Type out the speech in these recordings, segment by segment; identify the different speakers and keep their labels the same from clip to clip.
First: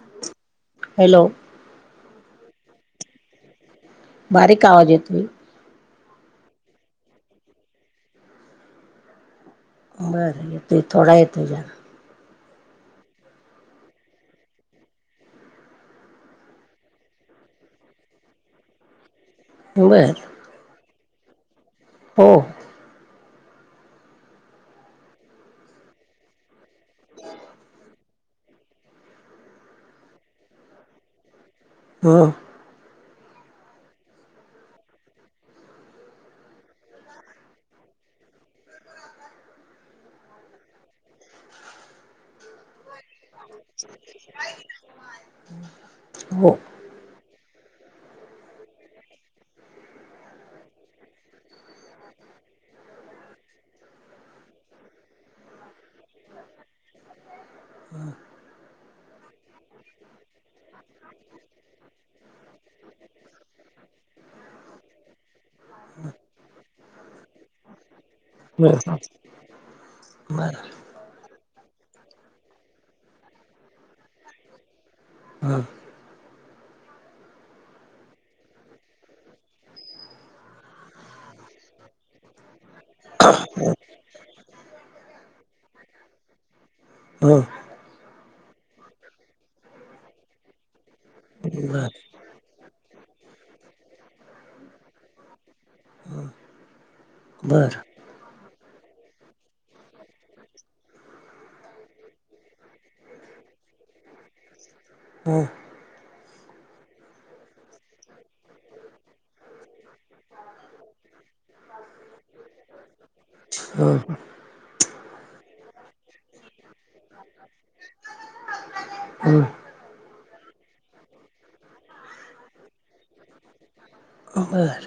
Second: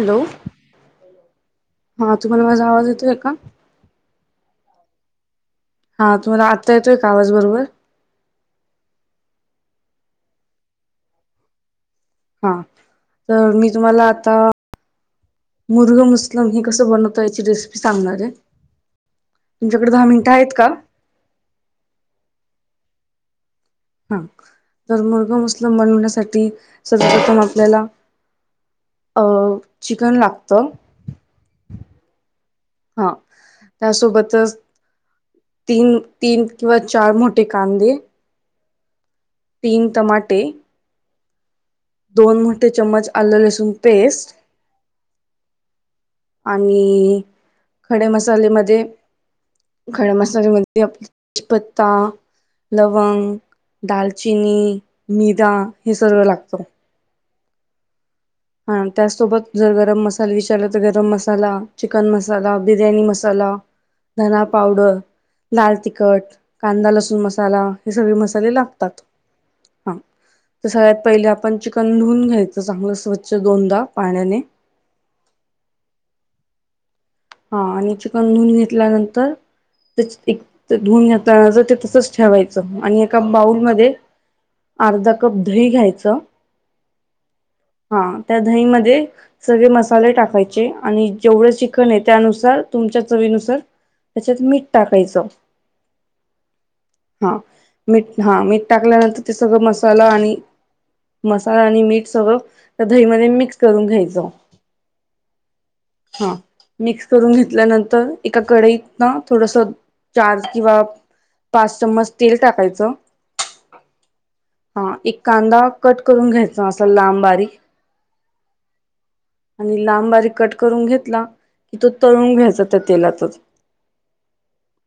Speaker 1: Hello
Speaker 2: hello
Speaker 1: हा तुम्हाला माझा आवाज येतोय का?
Speaker 2: बारीक आवाज येतोय.
Speaker 1: हा तुम्हाला आत्ता येतोय का आवाज बरोबर?
Speaker 2: बरं येतोय थोडा येतोय जरा.
Speaker 1: हा तर मी तुम्हाला आता. मुर्ग मुस्लम हे कसं बनवतो याची रेसिपी सांगणारेय. तुमच्याकडे दहा
Speaker 2: बर
Speaker 1: मिनिटं आहेत का?
Speaker 2: हो.
Speaker 1: हा, तर मुर्गा मुस्लिम बनवण्यासाठी सर्वप्रथम आपल्याला. अ चिकन लागतं.
Speaker 2: ह.
Speaker 1: हा त्यासोबतच. तीन, तीन किंवा चार मोठे कांदे. तीन टमाटे. दोन मोठे चम्मच आलं लसूण पेस्ट.
Speaker 2: हो
Speaker 1: आणि खडे मसालेमध्ये. खडम मसाल्यामध्ये आप बजपत्ता. लवंग, दालचिनी, निदा हे सगळ लागत.
Speaker 2: [inaudible]
Speaker 1: हा त्याचसोबत जर गरम मसाला विचारला तर गरम मसाला, चिकन मसाला, बिर्याणी मसाला. धना पावडर. लाल तिखट कांदा लसूण मसाला हे सगळे मसाले
Speaker 2: बरं
Speaker 1: लागतात [inaudible] [inaudible] हा
Speaker 2: बरं
Speaker 1: सगळ्यात पहिली आपण कधून घ्यायचं चांगलं स्वच्छ दोनदा पाण्याने [inaudible]
Speaker 2: हा [inaudible]
Speaker 1: हा आणि चिकन धुून घेतल्यानंतर [inaudible] [inaudible] एकधुन घाताणाच ते तसच ठेवायचं आणि एका बाऊल [inaudible] मधी अर्धा कप दही घ्यायच [inaudible]
Speaker 2: हं
Speaker 1: हा त्या दही म सगळे मसाले टाकायचे आणि जेवढं
Speaker 2: बरं
Speaker 1: चिकन येत त्याुस तुमच्या चवीनुसार [inaudible] त्याच्यात मीठ टाकायचं [inaudible] हा
Speaker 2: बरं
Speaker 1: मीठ हा मीठ टाकल्यानंतर ते सगळं मसाला आणि [inaudible] मसाला आणि मीठ सगळं त्या दही म मिक्स करून घ्यायचं
Speaker 2: हा [inaudible]
Speaker 1: हा [inaudible] मिक्स करून घेतल्यानंतर एका कढईत ना थोडस चार किंवा [inaudible] पाच चम्मच तेल टाकायचं
Speaker 2: हं
Speaker 1: [inaudible] हा एक कांदा कट करून घेत
Speaker 2: [inaudible] हम
Speaker 1: ून घेतला की तो [inaudible] तळून घ्यायच त्या तेलातच [inaudible]
Speaker 2: बरं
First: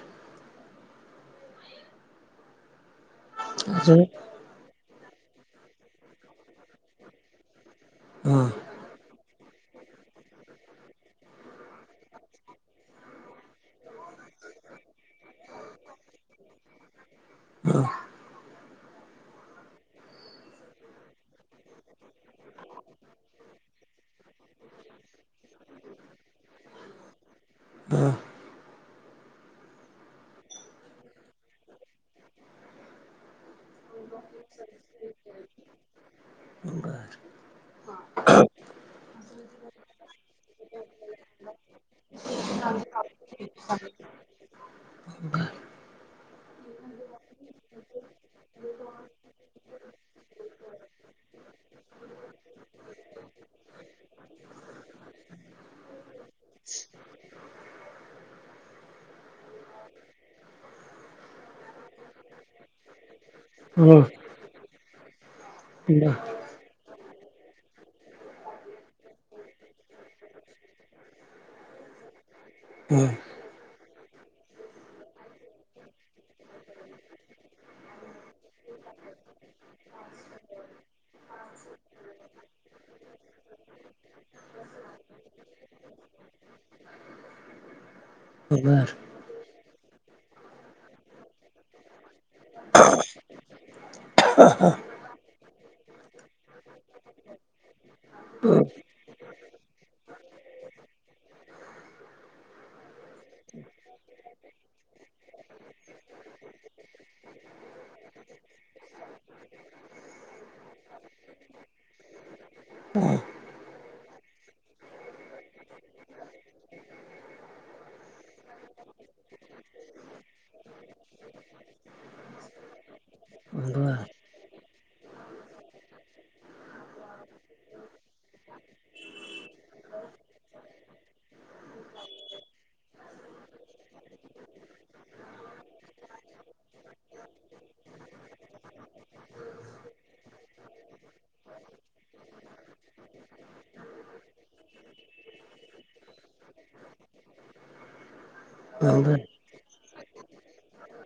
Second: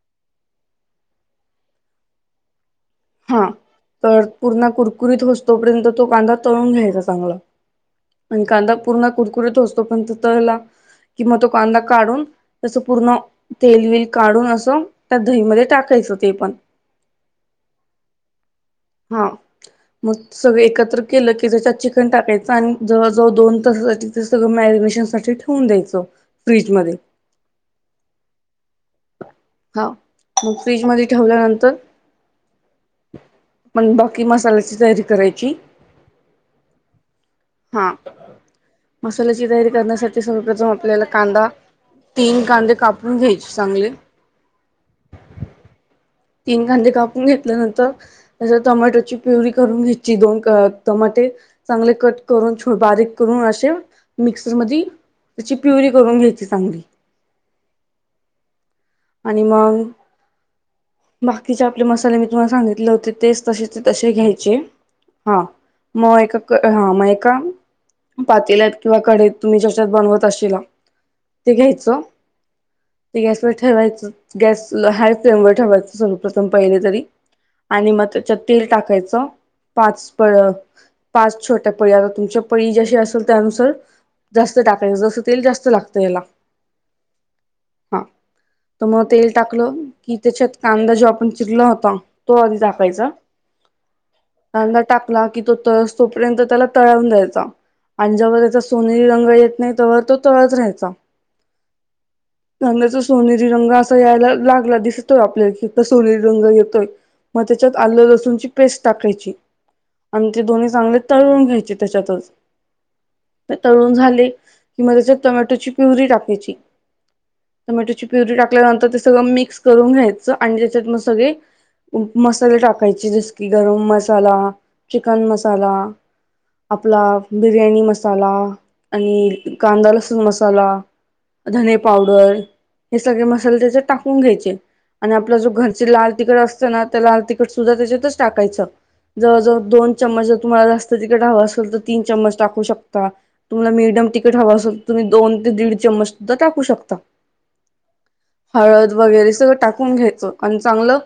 Speaker 1: [inaudible] हा
Speaker 2: अजून
Speaker 1: तर पूर्ण कुरकुरीत होतोपर्यंत तो कांदा तळून घ्यायचा चांगला [inaudible] आणि
Speaker 2: हं
Speaker 1: कांदा पूर्ण कुरकुरीत हो असतो पण त तला किंवा तो कांदा काढून त्यास पूर्ण तेल विल काढून असं त्या दहीमध्ये टाकायचं ते पण [inaudible]
Speaker 2: ह [inaudible]
Speaker 1: हा [inaudible] मग सगळं एकत्र केलं की त्याच्यात चिकन टाकायचं आणि जवळजवळ दोन तासासाठी सगळं म ठेून द्याय फ्रीझ मध्य
Speaker 2: हा [inaudible]
Speaker 1: [inaudible] हा मग फ्रीज म ठेवल्यानंतर [inaudible] मसाल्याची तयारी करायची
Speaker 2: [inaudible]
Speaker 1: [inaudible] हा मसाल्याची तयारी करण्यासाठी सर्वप्रथम आपल्याला कांदा तीन कांदे कापून घ्यायचे चांगले [inaudible]
Speaker 2: [inaudible] बबर
Speaker 1: तीन कांदे कापून घेतल्यानंतर [inaudible] टमॅटोची प्यवरी करून घ्यायची दोन टमाटे चांगले कट करून बारीक करून मिक्सर मधी तायाची पुइरी करून घ्याय चांगली [inaudible] आणि मग [inaudible] बाकीचे आपले मसाले मी तुम्हाला सांगितले होते तेच तसे ते
Speaker 2: हं
Speaker 1: तसे घ्यायचे हा
Speaker 2: बरं
Speaker 1: मग ए हा मग एका [inaudible] पातेल्यात किंवा कडे तुम्ही जच्यात बनवत असेल [inaudible] ते घ्यायचं
Speaker 2: हं बरं बरं हं
Speaker 1: [inaudible] गॅसवर ठेवायचं गॅस हाय फ्लेम वर ठेरवायचं सर्वप्रथम पहिले तरी आणि मग त्याच्या तेल टाकायचं [inaudible] [inaudible] पाच पळ पाच छोट्या पळी आता तुमच्या पळी ज्याशी असेल त्यानुसार जास्त टाकायचं जसं तेल जास्त लागतं याला हा [inaudible]
Speaker 2: हं
Speaker 1: [inaudible] त
Speaker 2: बरं
Speaker 1: मग तेल टाकलं कि त्याच्यात कांदा जो आपण चिरला होता तो आधी टाकायचा [inaudible] नंदर टाकला की तो त तोपर्यंत त्याला तळावून द्यायचा [inaudible] आणि ज्यावर त्याचा सोनेरी रंग येत नाही [inaudible] तो तच राहायचा त सोनेरी रंग असा यायला लागला दिसतोय आपल्या की सोनेरी रंग येतोय मग त्याच्यात आलं लसूणची पेस्ट टाकायची आणि ते दोन्ही चांगले तळून घ्यायचे त्याच्यातच
Speaker 2: बरं हं
Speaker 1: तळून झाले कि मग त्याच्यात टोमॅटोची प्युरी टाकायची टोमॅटोची प्युरी टाकल्यानंतर ते सगळं मिक्स करून घ्यायचं आणि त्याच्यात मग सगळे मसाले टाकायचे जस की
Speaker 2: बरं हं
Speaker 1: गरम
Speaker 2: बरं
Speaker 1: मसाला चिकन मसाला आपला बिर्याणी मसाला आणि कांदा लसूण मसाला धने पावडर हे सगळे मसाले त्याच्यात टाकून घ्यायचे आणि आपलं जो घरचे लाल तिकखट असतं ना त्या लाल तिकट सुद्धा त्याच्यातच टाकायचं जवव दोन चमच जर तुम्हाला जास्त तिखट असेल तर तीन चममच टाकू शकता तुम हवा असेल तुम्ही दोन ते दीड चमच सुद्धा टाकू शकता
Speaker 2: हं बरं
Speaker 1: हळद
Speaker 2: हं
Speaker 1: वगैरे सगळं टाकून घ्यायचं आणि चांगलं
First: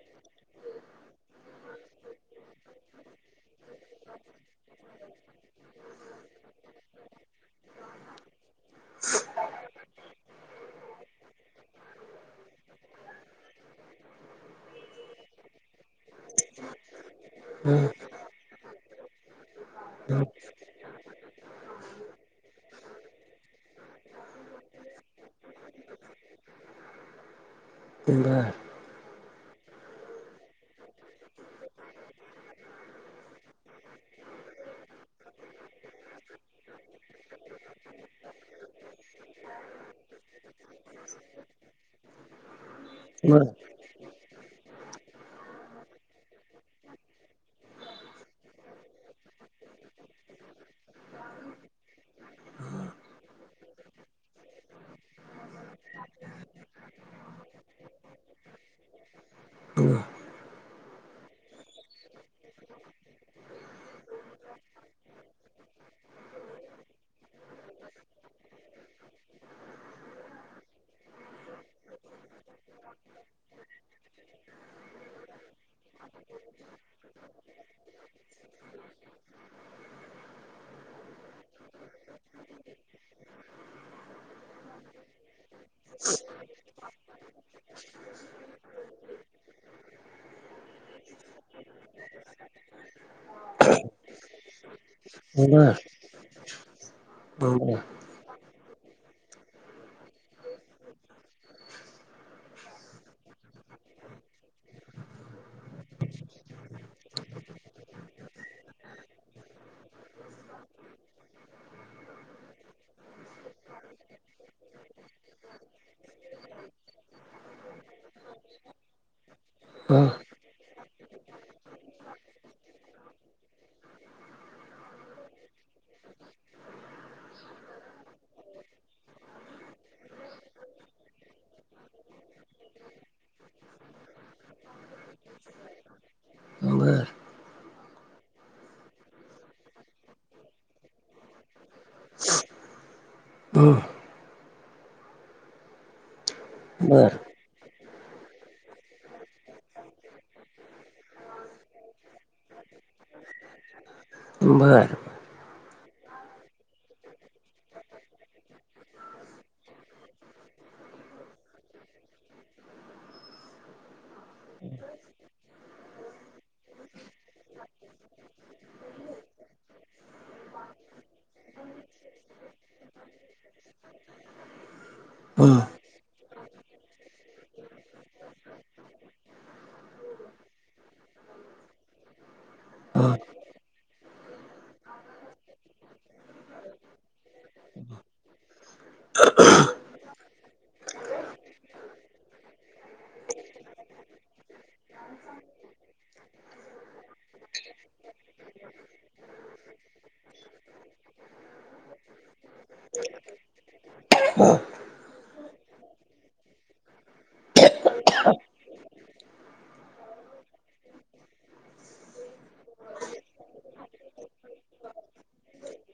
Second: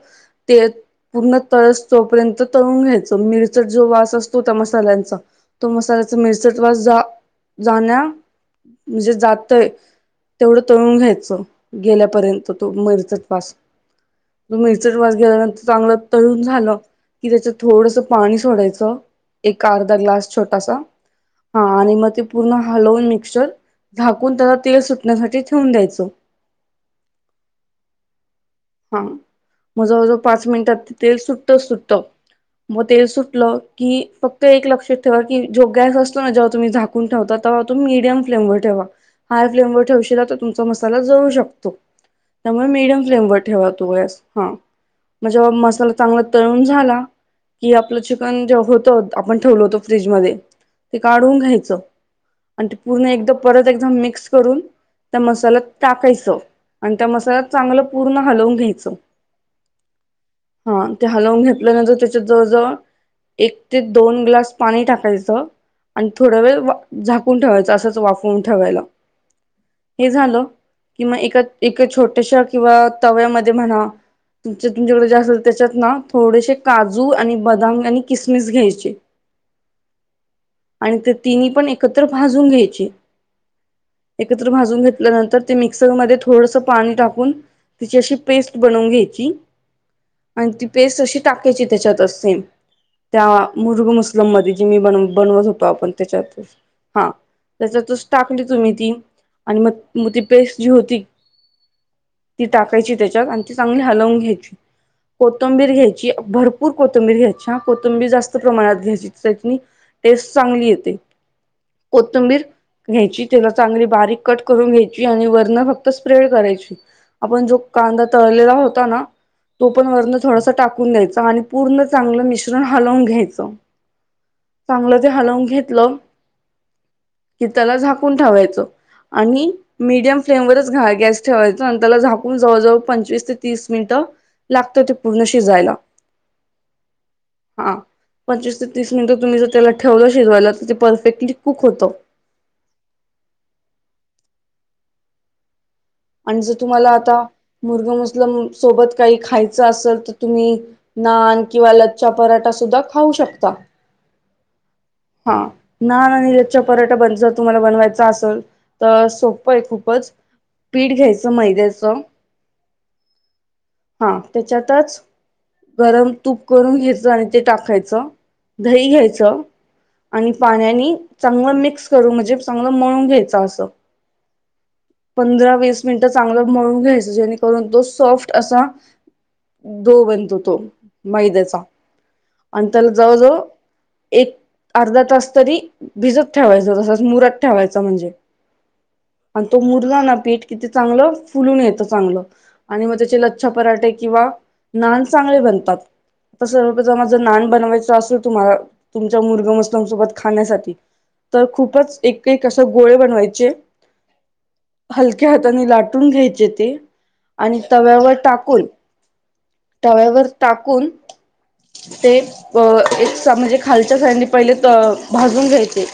Speaker 1: तेल पूर्ण तळस तोपर्यंत तळून घ्यायच मिरच जो वास असतो त्या मसाल्यांचा तो मसाला त्या मिरसवास जा जाण्या म्हणजे जातय तेवढं तळून घ्यायच गेल्यापर्यंत तो मरचत वास तो मिरचट वास गेल्यानंतर चांगलं तळून झालं की त्याच्यात थोडस पाणी थोड्या एक अर्धा ग्लास छोटासा हा आणि मग ते पूर्ण हलवून मिक्चर झाकून त्याला तेल सुटण्यासाठी ठेवून द्यायचं
Speaker 2: बंगार
Speaker 1: जवळ जवळ पाच मिनिटात ते तेल सुटतच सुटत मग तेल सुटलं की फक्त एक लक्षात ठेवा की जो गॅस असतो ना जेव्हा तुम्ही झाकून ठेवतात तेवढा तो मीडियम फ्लेम वर ठेवा हाय फ्लेम वर ठेवशला तर तुमचा मसाला जळू शकतो त्यामुळे मीडियम फ्लेम वर ठेवातो गॅस हा जेव्हा मसाला चांगला तळून झाला कि आपलं चिकन जे होत आपण ठेवल होतो फ्रिजमध्ये ते काढून घ्याच अणि ते पुर्ण एकदा परत एकदा मिक्स करून त्या मसाल्यात टाकाच अणि त्या मसाल्यात चांगल हलवून घ्यायच हा ते हलवून घेतल्यानंतर त्याच्या जवळ जवळ एक ते दोन ग्लास पाणी टाकायचं आणि थोडं वेळ झाकून ठेवायचं असंच वाफवून ठेवायला हे झालं कि म एका एका छोट्याशा किंवा तव्यामध्ये म्हणा तम तुमच्याकडे जे असेल त्याच्यात ना थोडेसे काजू आणि बदाम आणि किसमिस घ्यायचे आणि ते तिन्ही पण एकत्र भाजून घ्यायचे एकत्र भाजून घेतल्यानंतर ते मिक्सर मध्ये थोडस पाणी टाकून तिची अशी पेस्ट बनवून घ्यायची आणि ती पेस्ट अशी टाकायची त्याच्यातच सेम त्या मुरग मुस्लम मध्ये जी मी बन बनवत होतो आपण तिच्यातच टाकली तर तुम्ही ती आणि मग ती पेस्ट जी होती ती टाकायची त्याच्यात आणि ती चांगली हलवून घ्यायची कोथंबीर घ्यायची भरपूर कोथंबीर घ्यायची कोथंबीर जास्त प्रमाणात घ्यायची चटणी टेस्ट चांगली येते कोथिंबीर घ्यायची त्याला चांगली बारीक कट करून घ्यायची आणि वरण फक्त स्प्रेड करायची आपण जो कांदा तळलेला होता ना तो पण वरण थोडासा टाकून द्यायचा आणि पूर्ण चांगलं मिश्रण हलवून घ्यायचं चांगलं ते हलवून घेतलं की त्याला झाकून ठेवायचं आणि मिडियम फ्लेम वरच गॅस ठेवायचा आणि त्याला झा जवळ जवळ पंचवीस ते तीस मिनिट लागत ते पूर्ण शिजायला हा पंचवीस ते तीस मिनिट तुम्ही जर त्याला ठेवलं शिजवायला तर ते परफेक्टली कुक होत. आणि जर तुम्हाला
Speaker 2: बरं
Speaker 1: आता मुर्गा मस्लम सोबत काही खायच असेल तर तुम्ही नान किंवा ल- पराठा सुद्धा खाऊ शकता
Speaker 2: बरं
Speaker 1: हा. नान आणि लच्च्या पराठा बन जर तुम्हाला बनवायचा असेल तर सोपं आहे खूपच. पीठ घ्यायचं मैद्याच हा त्याच्यातचं. गरम तूप करून घ्यायचं आणि ते टाकायचं दही घ्यायचं. आणि पाण्याने चांगलं मिक्स करून म्हणजे चांगलं मळून घ्यायच असं. पंधरा
Speaker 2: हं
Speaker 1: वीस मिनिट. चांगलं मळून घ्यायच जेणेकरून तो सॉफ्ट असा. दो बनतो तो मैद्याचा. आणि त्याला
Speaker 2: हं
Speaker 1: जवळजवळ एक अर्धा तास तरी भिजतं. ठेवायच तसच मुरात ठेवायच म्हणजे आणि तो मु- पीठ कि चांगलं फुलून येत चांगल आणि मग त्या लच्छा पराठे किंवा नान. चांगले बनतात. तसं माझं नान बनवायच असेल तुम्हाला तुमच्या मुरगम मस्लम सोबत खाण्यासाठी. तर खूपच एक एकसं गोळे बनवायचे.
Speaker 2: [inaudible]
Speaker 1: हलक्या हाताने लाटून घ्यायचे ते आणि तव्यावर टाकून तव्यावर टाकून. ते म्हणजे खालच्या साइडने पहिले भाजून घ्यायचे.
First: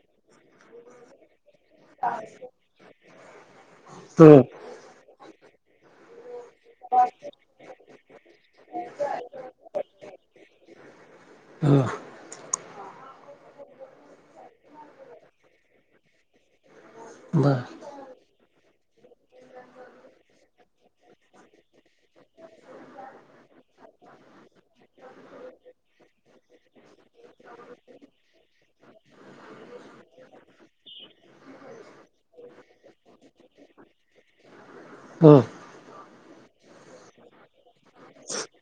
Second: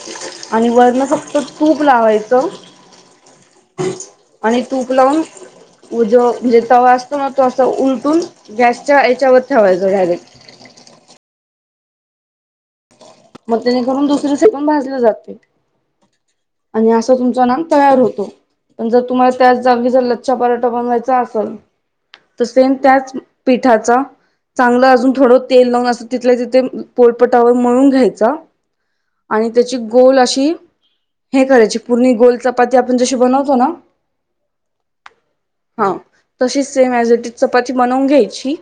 Speaker 1: आणि वरण फक्त तूप लावायचं.
Speaker 2: बर
Speaker 1: आणि
Speaker 2: हां
Speaker 1: तूप लावून उ जो. म्हणजे तवा असतो ना तो अस उलटून गॅसच्या याच्यावर ठेवायचो डायरेक्ट. [unintelligible]
Speaker 2: ह.
Speaker 1: मग जेणेकरून दुसर साइड पण भाजले जाते. आणि असं तुमचां नान
Speaker 2: बर
Speaker 1: तयार होतो. पण जर तुम्हाला त्याच जागी जर लच्छा पराठा बनवायचा असेल, तसे त्याच पिठाचा. चांगलं अजून थोडं तेल लावून असं तिथल्या तिथे पोलपटावर मळून घ्यायचा. आणि त्याची गोल अशी. हे करायचे पूर्णी गोल चपाती आपण जशी बनवतो ना.
Speaker 2: हम.
Speaker 1: ह तशीच सेम एज इट इज चपाती बनवून घ्यायची.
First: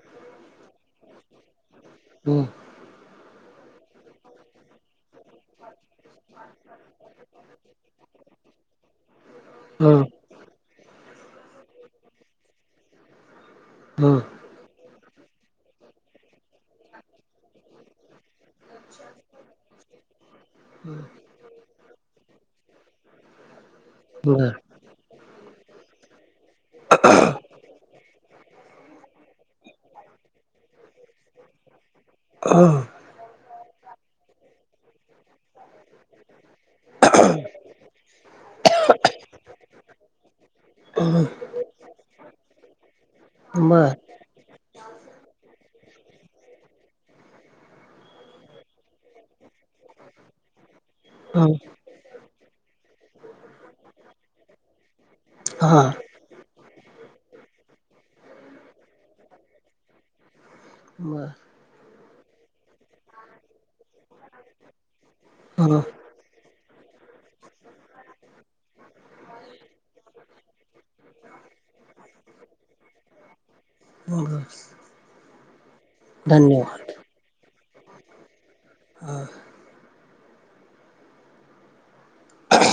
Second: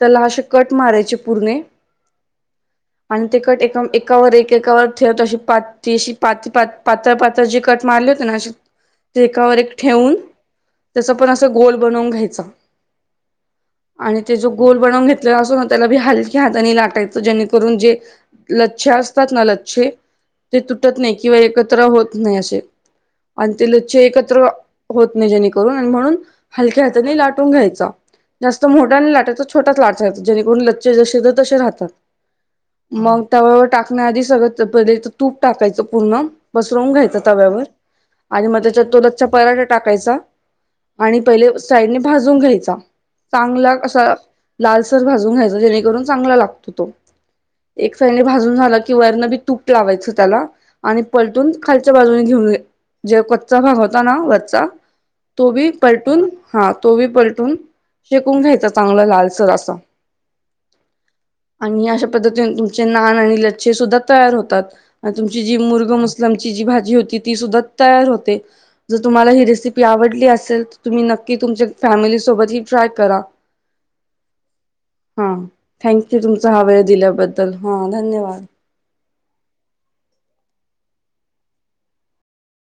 Speaker 1: त्याला अशे कट मारायचे पुरणे. आणि ते कट ए एकावर एक एकावर ठेवत अशी पाचीशी पाच पा. पातळ पातळ जी कट मारली होती ना एकावर एक ठेवून. त्याच पण असं गोल बनवून घ्यायचा. आणि ते जो गोल बनवून घेतलेला असो ना त्यालाी हलक्या हाताने लाटायचं जेणेकरून जे ल असतात ना लच्छ ते तुटत नाही किंवा एकत्र होत नाही असे. आणि ते ल्चे एकत्र होत नाही जेणेकरून आणि म्हणून हलक्या हाताने लाटून घ्यायचा. जास्त मोठ्या आणि लाटाचा छोटाच लाटा येतो जेणेकरून लच्छे जसे तर तसे राहतात. मग तव्यावर टाकण्याआधी सगळं पहिले तर तूप टाकायचं पूर्ण. पसरवून घ्यायचा तव्यावर आणि मग त्याच्या तो लच्छा पराठा टाकायचा. आणि पहिले साईडने भाजून घ्यायचा. चांगला असा लालसर भाजून घ्यायचा जेणेकरून चांगला लागतो तो. एक साईने भाजून झाला की वरन बी तूप लावायचं त्याला आणि. पलटून खालच्या बाजूने घेऊन जे कच्चा भाग होता ना वरचा. तो बी पलटून हा तो बी पलटून. शेकून घ्यायचं चांगलं लालसर असा
Speaker 2: बर
Speaker 1: आणि अशा पद्धतीने तुमचे नान आणि लच्छे सुद्धा तयार होतात आणि तुमची जी मुर्गस् जी भाजी होती ती सुद्धा तयार होते जर तुम्हाला ही रेसिपी आवडली असेल तर तुम्ही नक्की नक्की तुमच्या फॅमिली सोबत हे ट्राय करा
Speaker 2: हम
Speaker 1: हम्म थँक यू तुमचा हा वेळ
Speaker 2: धन्यवाद
Speaker 1: दिल्याबद्दल हा धन्यवाद
Speaker 2: हां